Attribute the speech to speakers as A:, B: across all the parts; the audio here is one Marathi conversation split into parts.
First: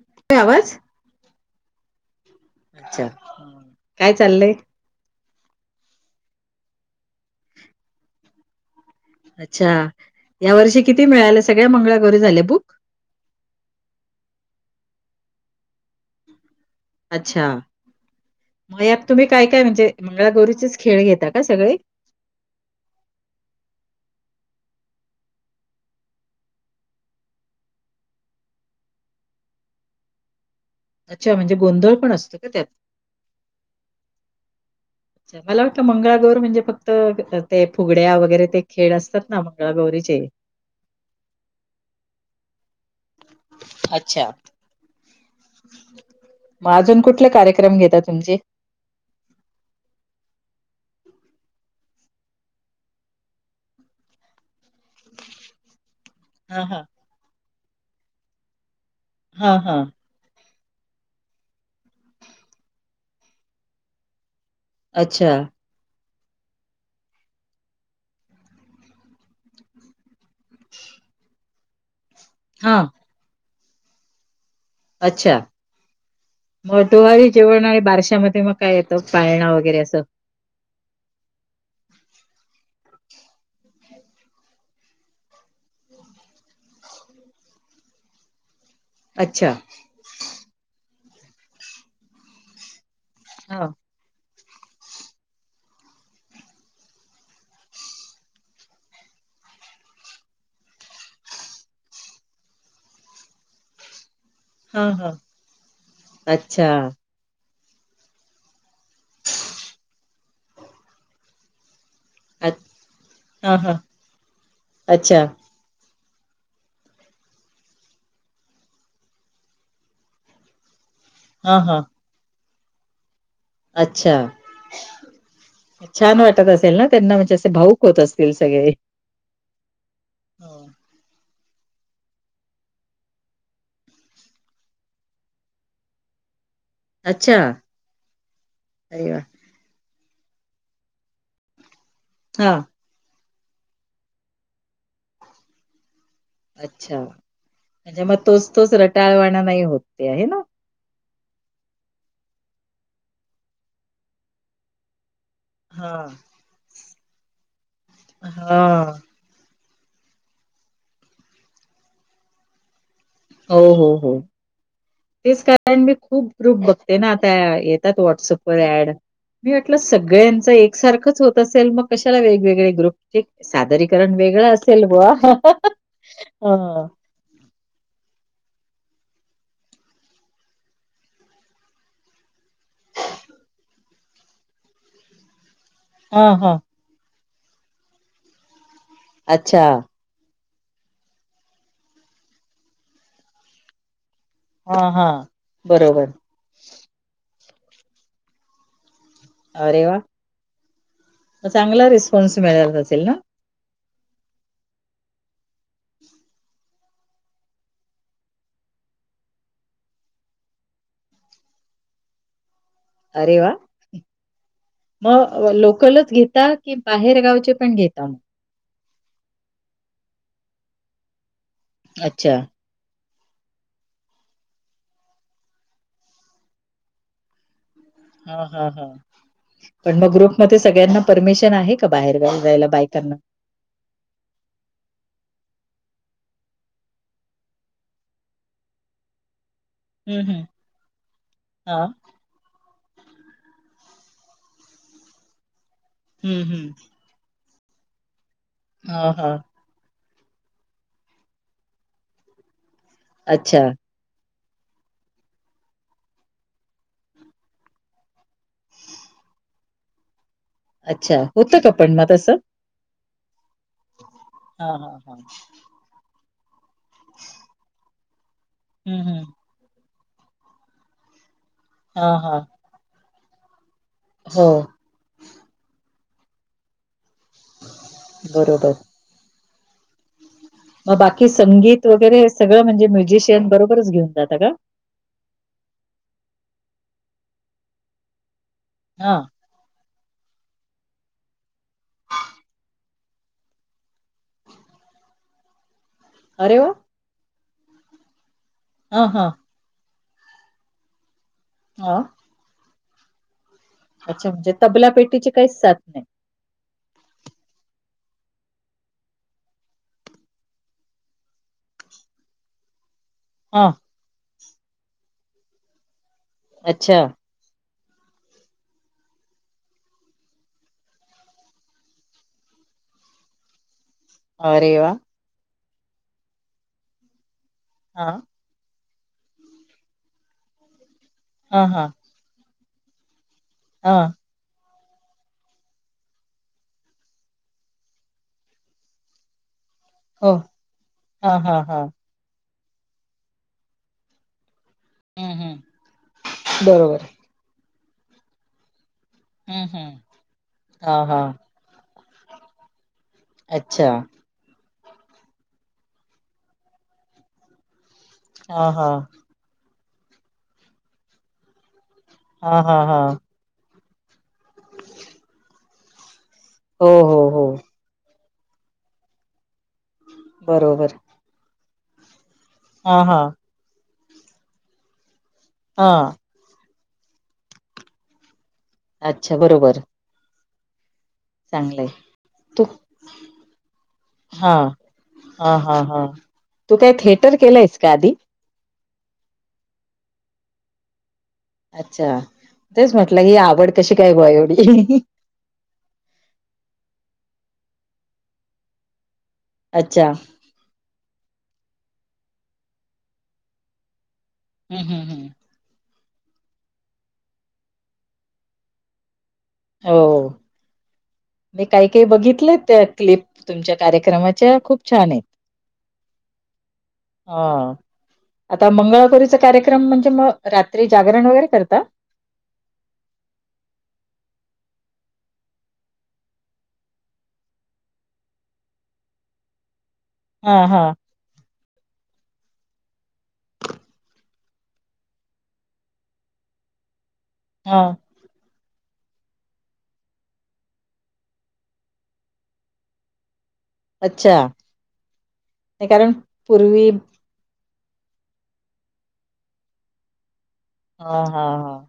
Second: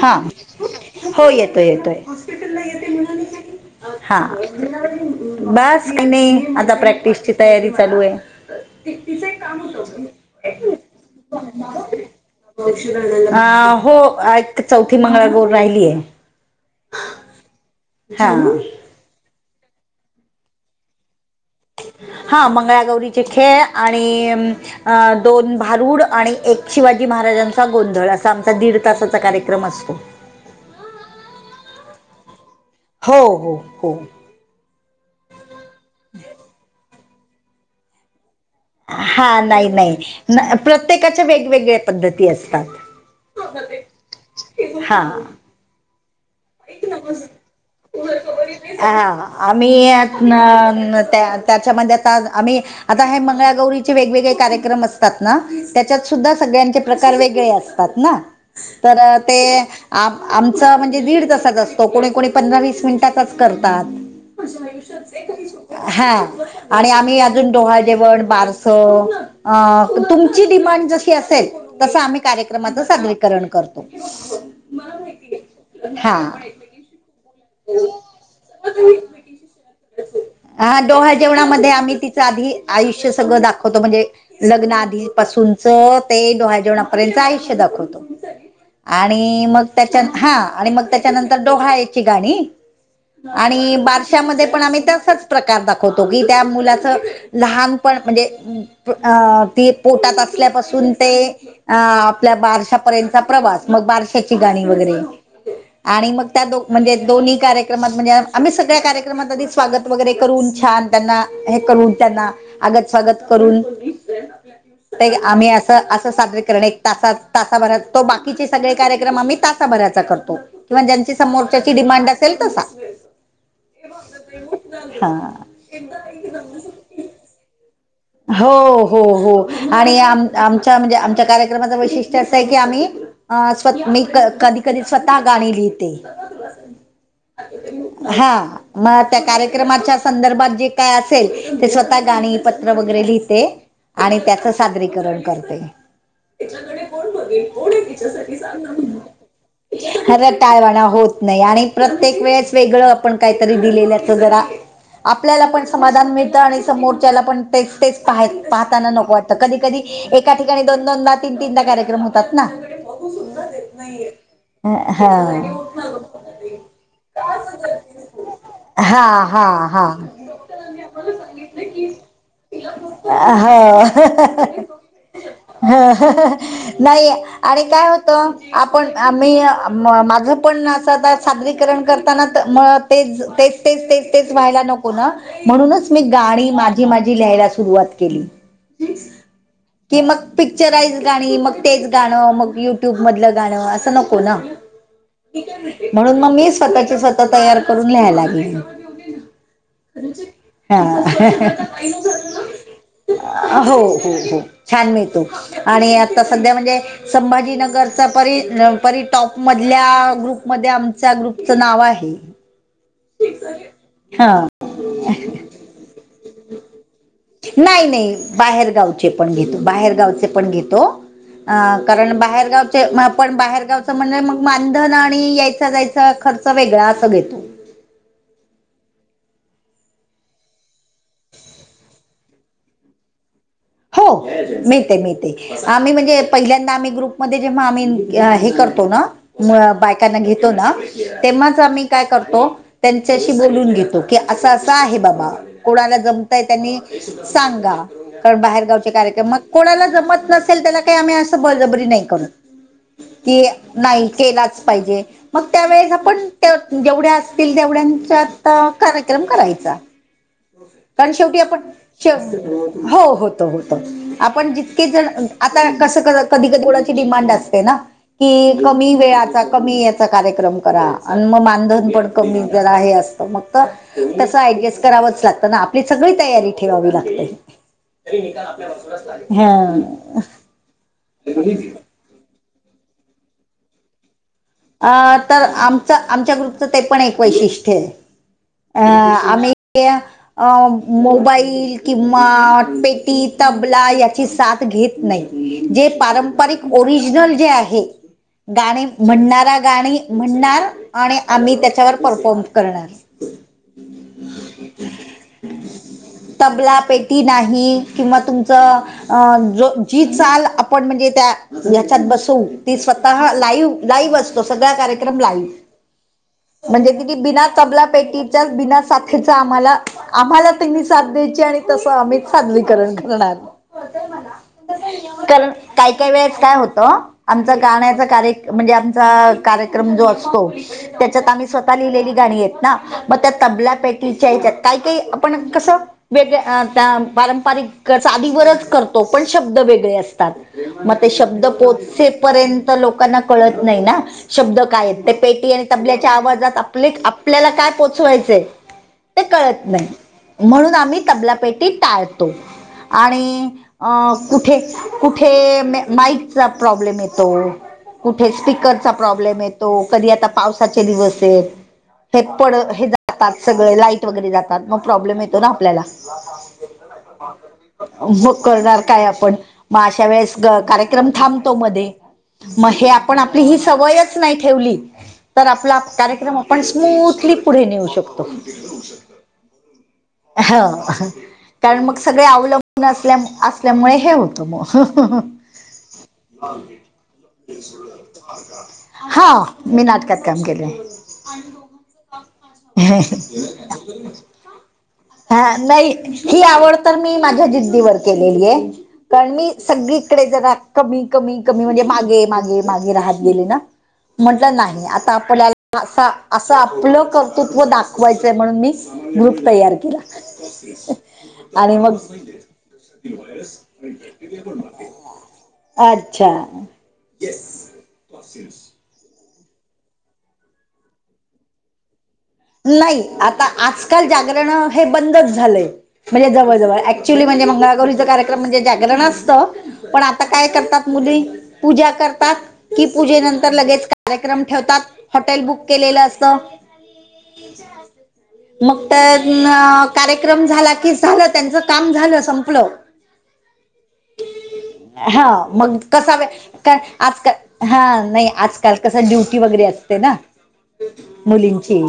A: हां
B: येतोय आवाज?
A: हो येतोय येतोय
B: अच्छा काय
A: हां
B: चाललंय?
A: बांस की नयी आंता प्रॅक्टिसची तयारी चालूं आहे
B: अच्छा यां वर्षी किती मिळाल्या सगळ्यां मंगळा गौरी झाल्या बुंक
A: अं हो एक चौथी मंगळागौर राहिलीय
B: अच्छा मंग यांत तुम्हीं कायं कायं म्हणजे मंगळागौरीचे चं खेळ घेतां कां सगळें
A: हां मंगळागौरीचे खेळ आणि मं अं दोन भांरुड आणि एक शिवाजी महाराजांचा गोंधळ असां आमचा दीड तासांचा कार्यक्रम असतो
B: अच्छा म्हणजे गोंधळ पणं असतो कां त्यांत
A: हो हो हो
B: अच्छा मलां वाटतं मंगळागौर म्हणजे फक्तं ते फुगड्यां वगैरें ते खेळ असतात
A: हां
B: ना
A: नाहीं
B: मंगळागौरीचे.
A: नाहीं नां प्रत्येकांच्या वेगवेगळ्या पद्धती असतांत
B: अच्छा
A: हां
B: मंग अजूंन कुंठले कार्यक्रम घेतां तुमचे
A: हं आम्हीं नं त्यां त्यांच्यामध्ये आंता आम्हीं आंता हे मंगळागौरीचे वेगवेगळे कार्यक्रम असतांत नां त्यांच्यात सुद्धां
B: हा
A: सगळ्यांचे
B: हा
A: प्रकार वेगळे असतांत नां तरं ते
B: हा हा
A: आंप आमचा म्हणजे दीड तासांचा असतो कोणी कोणी पंधरा वीस मिनिटांचा चं करतांत
B: अच्छा
A: हां आणि आम्हीं अजूंन डोहांळ जेवणं बांरस अं तुम ची डिमांड जशी असेल तसं आम्हीं
B: हा
A: कार्यक्रमाचं सादरीकरणं करतो
B: अच्छा
A: हां
B: मं डोहाळे जेवणं आणि बारशांमध्यें मंग कायं येतं पाळणं वगैरें असं
A: हां डोहाळं जेवणांमध्यें आम्हीं तिचं आंधी आयुष्य सगळं दाखवतो म्हणजे लग्नां आधीपासूंनचं ते डोहाळं जेवणांपर्यंतचं आयुष्य दाखवतो
B: [unintelligible]
A: आणि
B: अच्छा
A: मंग त्यांच्यात हां आणि मंग त्यांच्यानंतर डोहांळ्याची गाणी
B: हा
A: आणि बांरश्या श्या मध्यें पणं आम्हीं तसंच प्रकार दाखवतो की त्यां मुलांचं लहांनपणं म्हणजे अं अं ती पोटांत असल्यांपासून ते अं आपल्या बांरशापर्यंतचां प्रवास मंग बांरश्या त्यांची गाणी
B: हा
A: वगैरें
B: हा
A: आणि मंग त्यां दोघ
B: अच्छा.
A: दोन्ही कार्यक्रमांत म्हणजे आम्हीं सगळ्यां कार्यक्रमांत आंध स्वांगत वगैरें करूंन छांन त्यांना हे करूंन त्यांना आगतं स्वांगत
B: हां,
A: करूंन
B: हां.
A: ते
B: अच्छा.
A: आम्हीं असं असंजरे किंवा तासांत तासांभरांत बाकीचे कार्यक्रम आम्हीं तासांभरांत करतो किंवा समोह
B: हां,
A: त्याची
B: हां.
A: डिमांड असेल तसां
B: अच्छा छांन वाटतं असेल नां त्यांना म्हणजे असे पाहूणं
A: हो हो हो आणि आं
B: हो.
A: आमच्या म्हणजे आमच्या कार्यक्रमाच वैशिष्ट्य असं आहे की आम्हीं अं स्वं मी कधीं कधीं स्वंतः गाणी लिहिते
B: [inaudible] [unintelligible]
A: हां मंग
B: अरे वाह!
A: त्यां कार्यक्रमांच्या संदर्भात जे कायं असं असं ते स्वंतः गाणी
B: हां.
A: पत्रं वगैरें लिहितं आणि त्याचं सादरीकरणं करते क
B: अच्छा. म्हणजे मग तोच तोच रटाळवाणा नाही होत ते आहे
A: अरं
B: ना?
A: टायंवाणां होतं नाहीं आणि प्रत्येक वेळेसं वेगळं आपणं कांहींतरी दिलेलंच जरां आपल्यांला पणं
B: हां.
A: समाधान मिळतं आणि समोरच्याला पण तेच तेच पहाय पाहताना
B: हां.
A: न को वाटतं कधी कधी एका ठिकाणी दोन दोनदा तीन तीनदा कार्यक्रम होतात ना.
B: हो हो हो.
A: अ हा.
B: तेच कारण मी खूप पग्रुप बघते ना. आता येतात व्हॉट्सअपवर ऍड. मी
A: हा
B: म्हटलं
A: हा
B: सगळ्यांच एकसारखंच होत असेल मग? कशाला वेगवेगळे ग्रुपचे
A: हा
B: सादरीकरण
A: हो
B: वेगळं असेल बा?
A: नाही आणि काय होतं आपण आ मी माझं पण असं सादरीकरण करताना मग तेच तेच तेच तेच तेच व्हायला नको ना म्हणूनच मी
B: हां.
A: गाणी
B: हां.
A: माझी माझी लिहायला सुरुवात केली.
B: अच्छा.
A: कि मग पिक्चराइज गाणी, मग तेच गाणं मग युट्यूब मधलं गाणं, असं नको ना.
B: हां, हां. बरोबर.
A: म्हणून मग मी स्वतःच्या स्व तः तयार करून लिहाय लागले
B: अरे वा!
A: हा.
B: मग चांगला रिस्पॉन्स मिळत असेल ना?
A: हो हो हो छान मिळतो. आणि आता सध्या म्हणजे संभाजीनगरचा परी परी टॉप मधल्या ग्रुपमध्ये आमच्या ग्रुपचं नाव आहे.
B: अरे वा,
A: हा
B: मग लोकल च घेता की बाहेर गावचे पण
A: नाही
B: घेता?
A: नाही बाहेरगावचे पण घेतो, बाहेरगावचे पण घेतो. अ कारण
B: अच्छा.
A: बाहेरगाव चे आपण बाहेरगावचं म्हणलं मग मानधन आणि यायचा जायचा खर्च वेगळा असं घेतो.
B: हा हा हा. पण मग ग्रुपमध्ये सगळ्यांना परमिशन आहे का बाहेरगावी जायला बायकांना?
A: हो मिळते मिळते. आम्ही म्हणजे पहिल्यांदा आम्ही ग्रुपमध्ये जेव्हा आम्ही हे करतो ना बायकांना
B: हं, हं.
A: घेतो ना तेव्हाच आम्ही
B: हां.
A: काय करतो, त्यांच्याशी बोलून घेतो की, असं असं आहे बाबा कोणाला
B: हं,
A: जमतंय
B: हं.
A: त्यांनी सांगा. कारण बाहेरगावचे
B: हां,
A: कार्यक्रम
B: हां.
A: मग कोणाला जमत नसेल त्याला काही आम्ही असं बळजबरी नाही करत. की
B: अच्छा,
A: नाही केलाच पाहिजे. मग त्यावेेळेस आपण जेवढ्या असतील तेवढ्यांच्यात कार्यक्रम करायचा.
B: [inaudible]
A: कारण
B: अच्छा.
A: शेवटी
B: होतं
A: आपण
B: का पण मग तसं?
A: शेव हो होतो होतो. आपण
B: हां,
A: जितके
B: हां,
A: जण
B: हां.
A: आता कसं कधी कधी को णाची डिमांड असते ना, की कमी
B: हं, हं.
A: वेळेचा कमी याचा कार्यक्रम करा, अन् मग मानधन पण
B: हां, हां.
A: कमी करा हे असं मग कसं
B: हो,
A: ऍडजेस्ट करावचं लागतं ना, आपली सगळी तयारी ठेवावी लागते.
B: बरोबर.
A: हा.
B: मग बाकी संगीत वगैरे हे सगळं म्हणजे म्युझिशियन बरोबरच घेऊन जात का?
A: अ तर आमचं आमच्या ग्रुपचं ते पण एक वैशिष्ट्य अ
B: हां.
A: आम्ही या- अ मोबाईल किंवा पेटी, तबला याची साथ घेत नाही. जे
B: अरे
A: पारंपरिक
B: वाह!
A: ओरिजनल जे आहे गाणे
B: हां, हां.
A: म्हणणार त्या गाणी म्हणणार आणि आम्ही त्याच्यावर
B: हां.
A: परफॉर्म करणार.
B: अच्छा! म्हणजे तबला पेटीची काहीच साथ नाही.
A: तबला, पेटी नाही किंवा तुमचं अं जो जी चाल आपण म्हणजे त्या ह्याच्यात बसवू ती स्वतः
B: हां,
A: लाईव्ह लाईव्ह असतो सगळा कार्यक्रम लाईव्ह. [inaudible] म्हणजे
B: अच्छा
A: कि ती बिना तबला, पेटी बिना साथीचा आम्हाला, आम्हाला त्यांनी साथ द्यायची आणि तस आम्हीच सादरीकरण करणार.
B: अरे वा.
A: कारण काही-काही वेळेस काय होतं आमच
B: हा
A: गाण्याच कार्यक्रम म्हणजे आ त्या कार्यक्रम जो असतो त्याच्यात आम्ही
B: हा
A: स्वतः
B: हा
A: लिहिलेली गाणी आहेत ना. मग त्या तबला
B: हा
A: पेटच्या याच्यात काही-काही आपण कसं वेगळ त्या पारंपरिक चालीवरच करतो पण शब्द वेगळे असत
B: हो
A: तात मग ते
B: हा
A: शब्द
B: हा हा
A: पोचेपर्यंत पर्यंत लोकांना कळत नाही ना शब्द काय आहे ते
B: हम्म
A: पेटी
B: हम्म
A: आणि तबल्याच्या आवाजात आपली
B: बरोबर
A: आपल्याला काय पोचवायचंय ते कळत
B: हम्म
A: नाही
B: हम्म
A: म्हणून
B: हा
A: आम्ही
B: हा
A: तबलापेटी टाळतो आणि
B: अच्छा
A: अ कुठे कुठे माईकचा प्रॉब्लेम येतो. ते
B: हा हा
A: स्पीकरचा प्रॉब्लेम येतो कधी आता पावसाचे दिवस आहेत. हे पड
B: हा हा
A: हे
B: हा
A: जातात सगळ लाईट वगैरे जातात मग प्रॉब्लेम येतो ना आपल्याला‌.
B: हो हो. हो
A: मग करणार काय आपण मग अशा वेळेस
B: बरोबर
A: कार्यक्रम थांबतो मध्ये. मग हे
B: हा
A: आपण
B: हा
A: आपली ही सवयच नाही ठेवली तर आपला
B: हा
A: कार्यक्रम पण स्मूथली पुढे नेऊ शकतो.
B: अच्छा बरोबर.
A: हा. कारण
B: चांगलंय
A: मग सगळे
B: तू
A: अवलंबून असल्या असल्यामुळे हे होतं
B: हा
A: मग.
B: हा हा हा. तू काय थिएटर केलंयस का आधी?
A: हा मी नाटकात काम केेलेय.
B: अच्छा तेच म्हटलं ही आवड कशी
A: हम्.
B: काय बुवा एवढी
A: हा नाही ही आवड तर मी माझ्या जिद्दीवर केलेले, कारण मी
B: अच्छा
A: सगळीकडे जरा कमी कमी कमी म्हणजे मागे मागे मागे राहत गेले ना. म्हंटलं
B: हम्म
A: नाही
B: हम्म
A: आता
B: हम्म
A: आपल्याला अस असं आपलं कर्तृत्व दाखवायचंय म्हणून मी ग्रुप तयार केला.
B: हो मी
A: आणि
B: काही
A: मग
B: काही बघितले त्या क्लिप तुमच्या कार्यक्रमाच्या खूप छान आहेत
A: [inaudible] अच्छा!
B: हा आता म्ममी वगैरे कार्यक्रम म्हणजे मग रात्री जागरण वगैरे करता?
A: नाही आता आजकाल जागरण हे बंदच झालंय. म्हणजे जवळ-जवळ ऍक्च्युली म्हणजे मंगळागौरीचा कार्यक्रम म्हणजे जागरण असतं पण ता काय
B: हां,
A: करतात
B: हां,
A: मुली पूजा करतात कि पूजेनंतर लगेच कार्यक्रम ठेवतात हॉटेल बुक केलेलं असतं.
B: हां.
A: [inaudible] मग तर कार्यक्रम झाला की झालं त्यांचं काम झालं संपलं.
B: [inaudible] अच्छा.
A: हा मग
B: नाही कारण
A: कसा काय
B: पूर्वी
A: आजकाल हा नाही आजकाल कस ड्युटी वगैरे असते ना,
B: हां, हां,
A: मुलींची.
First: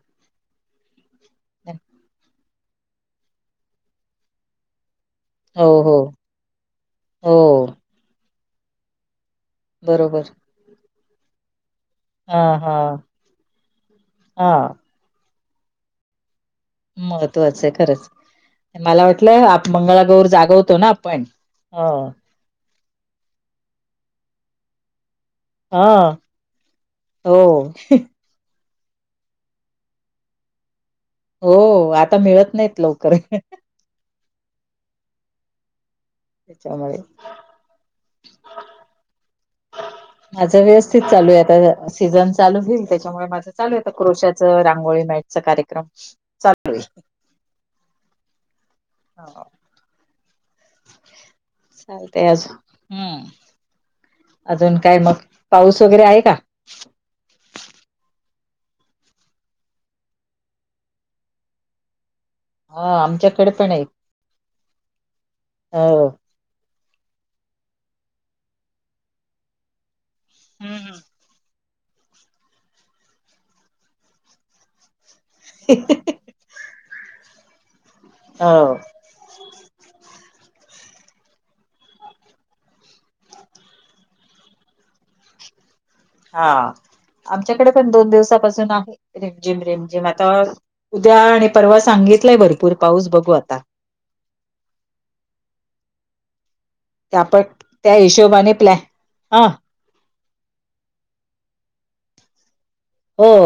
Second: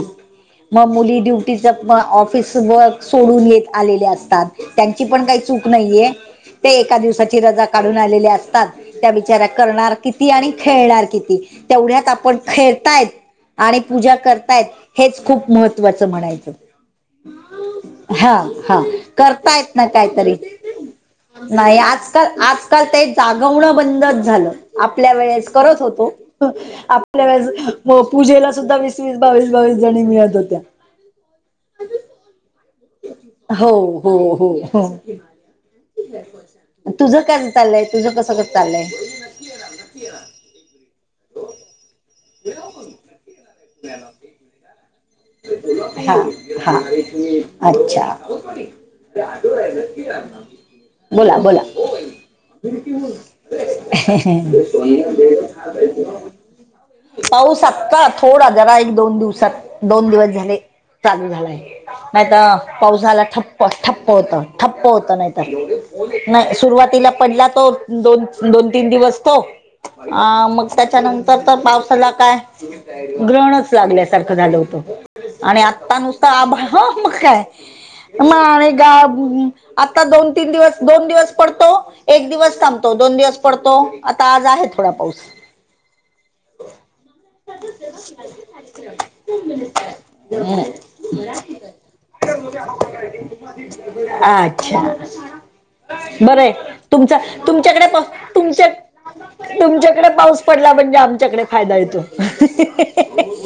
A: मग मुली ड्युटीच
B: हां.
A: ऑफिस वर्क सोडून येत आलेले असतात त्यांची पण काही
B: हो,
A: चूक
B: हो,
A: नाहीये ते एका दिवसाची रजा
B: हो.
A: काढून आलेले असतात त्या बिचाऱ्या करणार
B: बरोबर.
A: किती आणि खेळणार किती तेवढ्यात आ पण
B: हां, हां,
A: खेळतायेत आणि पूजा करतायेत
B: हां.
A: हेच खूप महत्त्वाचं म्हणायचं
B: महत्वाचं आहे खरंच.
A: हा हा
B: मला वाटलं आप
A: करतायेत ना
B: मंगळागौर
A: कायतरी
B: जागवतो ना आपण.
A: नाही
B: हां,
A: आजकाल आजकाल ते जागवणं बंदच झालं आपल्या वेळेस करत होतो
B: हां.
A: आपल्या
B: हो,
A: वेळेस पूजेला सुद्धा वीस वीस बावीस बावीस जणी मिळत होत्या
B: हो आता मिळत नाहीत लवकर
A: हो हो हो हो
B: त्याच्यामुळे.
A: तुझ क चालयय तुझं कसं कसं चालयय.
B: माझं व्यवस्थित चालूय आता सीझन चालू होईल त्याच्यामुळे माझं चालू आहे आता क्रोशाचं रांगोळी ना
A: हा हा अच्छा
B: हां.
A: बोला बोला
B: चालतय अजून हम्म. अजून काय मग पाऊस वगैरे आहे का?
A: [unintelligible] पाऊस आत्ता थोडा जरा एक दोन दिवसात दोन दिवस झाले चालू झालाय नाहीत पाऊस
B: हा
A: झाला
B: आमच्याकडे
A: ठप्प
B: पण आहे
A: ठप्प होता ठप्प होता
B: हो.
A: नाहीतर नाही सुरुवातीला पडला तो दोन दोन तीन दिवस तो अ मग त्याच्यानंतर तर पावसाला काय ग्रहणच लागल्यासारखं झालं हो आणि आत्ता नुसत आभा मग काय म आणि
B: हो
A: गा आता दोन तीन दिवस दोन दिवस पडतो एक दिवस थांबतो दोन दिवस पडतो आता आज आहे थोडा पाऊस
B: हा आमच्याकडे पण दोन दिवसापासून आहे रेमझिम रेमझिम आता उद्या आणि परवा सांगितलाय भरपूर पाऊस बघू आता
A: हा अच्छा बरं ये तुमचा
B: त्या आपण
A: तुमच्याकडे
B: त्या
A: पा
B: हिशोबाने
A: तुमच्या
B: प्लॅ हा
A: तुमच्याकडे पाऊस पडला म्हणजे आमच्याकडे फायदा येतो
B: हो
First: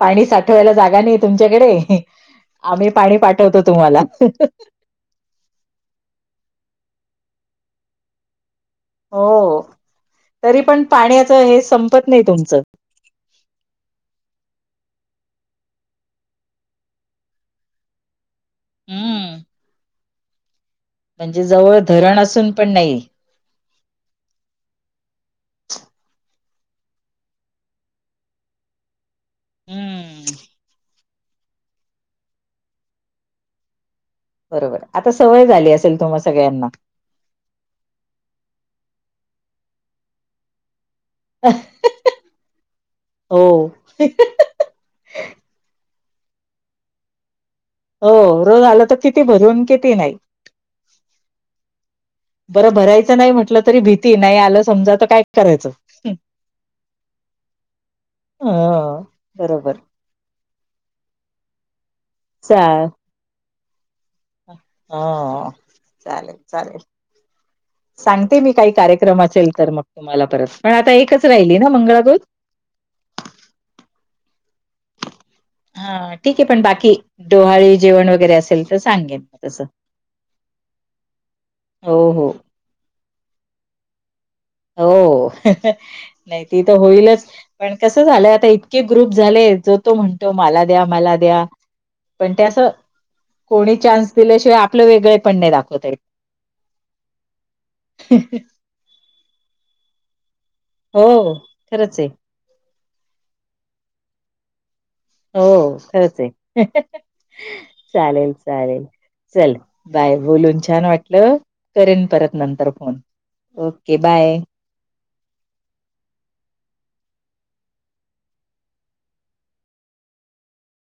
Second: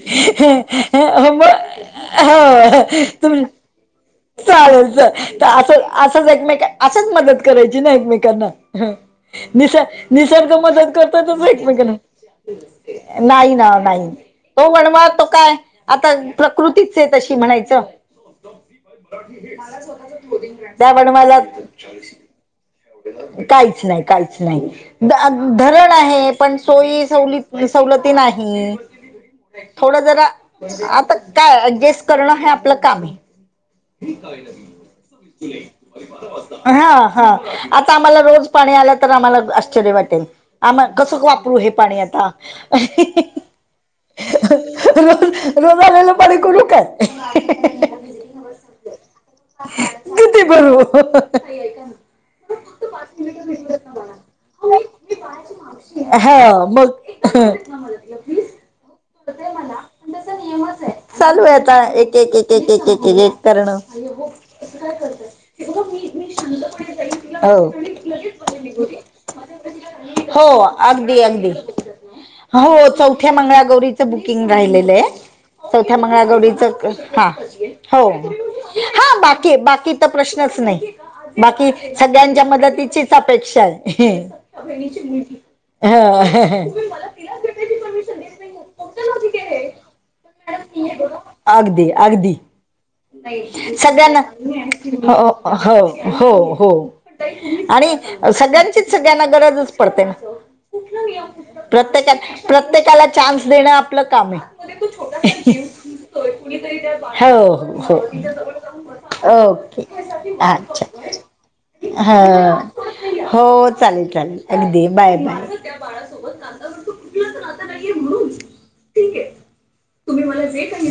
B: पाणी साठवायला जागा नाही
A: मग
B: तुमच्याकडे
A: हो
B: आम्ही पाणी
A: तुम
B: पाठवतो तुम्हाला
A: चालेल चल त अस असंच एकमेक असंच मदत करायची ना एकमेकांना
B: हो
A: निस निसर्ग
B: तरी पण
A: मदत करतोय
B: पाण्याचं हे
A: तुम्ही
B: संपत नाही तुमचं
A: नाही ना नाही तो वणवा तो काय आता प्रकृतीच ये तशी म्हणायचं
B: हम्म.
A: त्या वनव्यालाच
B: रान असून पण नाही
A: काहीच नाही काहीच नाही ध धरण आहे पण सोयी सव सवलती नाही थोडं जरा
B: हम्म.
A: आता काय गेस करणं हे आपलं काम ये
B: बरोबर आता सवय झाली असेल तुम्हा सगळ्यांना.
A: हा हा आता आम्हाला रोज पाणी आल तर आम्हाला आश्चर्य वाटेल आम कसं वापरू हे पाणी आता
B: हो
A: रोज रोज आलेलं पाणी करू काय
B: हो रोज आल तर किती भरू आणी किती नाही
A: कीती भरू
B: बरं भरायचं नाही म्हटलं तरी भीती नाही आलं समजा तर काय करायचं
A: [unintelligible] [unintelligible]
B: हो बरोबर
A: चालू हाय आता एक एक एक एक
B: चाल
A: एक एक एक एक करण
B: ह चालेल चालेल
A: हो
B: सांगते मी काही कार्यक्रम असेल तर मग तुम्हाला
A: हो
B: परत पण आता
A: अगदी
B: एकच राहिली
A: अगदी.
B: ना मंगलागवर
A: हो चौथ्या मंगळागौरीचं बुकिंग राहिलेलंय चौथ्या
B: हा ठीक आहे पण
A: मंगळागौरीच
B: बाकी
A: हा
B: डोहाळी जेवण
A: हो
B: वगैरे असेल तर
A: हा
B: सांगेन
A: बाकी
B: तसं.
A: बाकी चा प्रश्नच नाही बाकी
B: हो हो
A: सगळ्यांच्या मदतीचीच अपेक्षा हाय
B: हो नाही ती तर
A: तिलाच
B: होईलच पण कसं झालंय आता इतके ग्रुप झाले जो तो म्हणतो मला द्या मला द्या
A: अगदी
B: पण
A: अगदी
B: ते अस कोणी चान्स
A: सगळ्यांना
B: दिल्याशिवाय आपलं
A: हो
B: वेगळेपण नाही
A: हो
B: दाखवता येत
A: हो हो आणि सगळ्यांचीच सगळ्यांना गरजच पडते
B: हो खरंच आहे
A: प्रत्येका प्रत्येकाला चान्स देणं आपलं काम हाय
B: हो खरंच आहे
A: हो हो
B: चालेल चालेल चल
A: ओके
B: बाय बोलून
A: अच्छा
B: छान वाटलं करेन
A: हा
B: परत नंतर फोन
A: हो
B: ओके
A: चालेल
B: बाय
A: चालेल अगदी बाय बाय त्या बाळासोबत माझं कुठलंच नात नाहीये म्हणून ठीकेय तुम्ही मला जे काही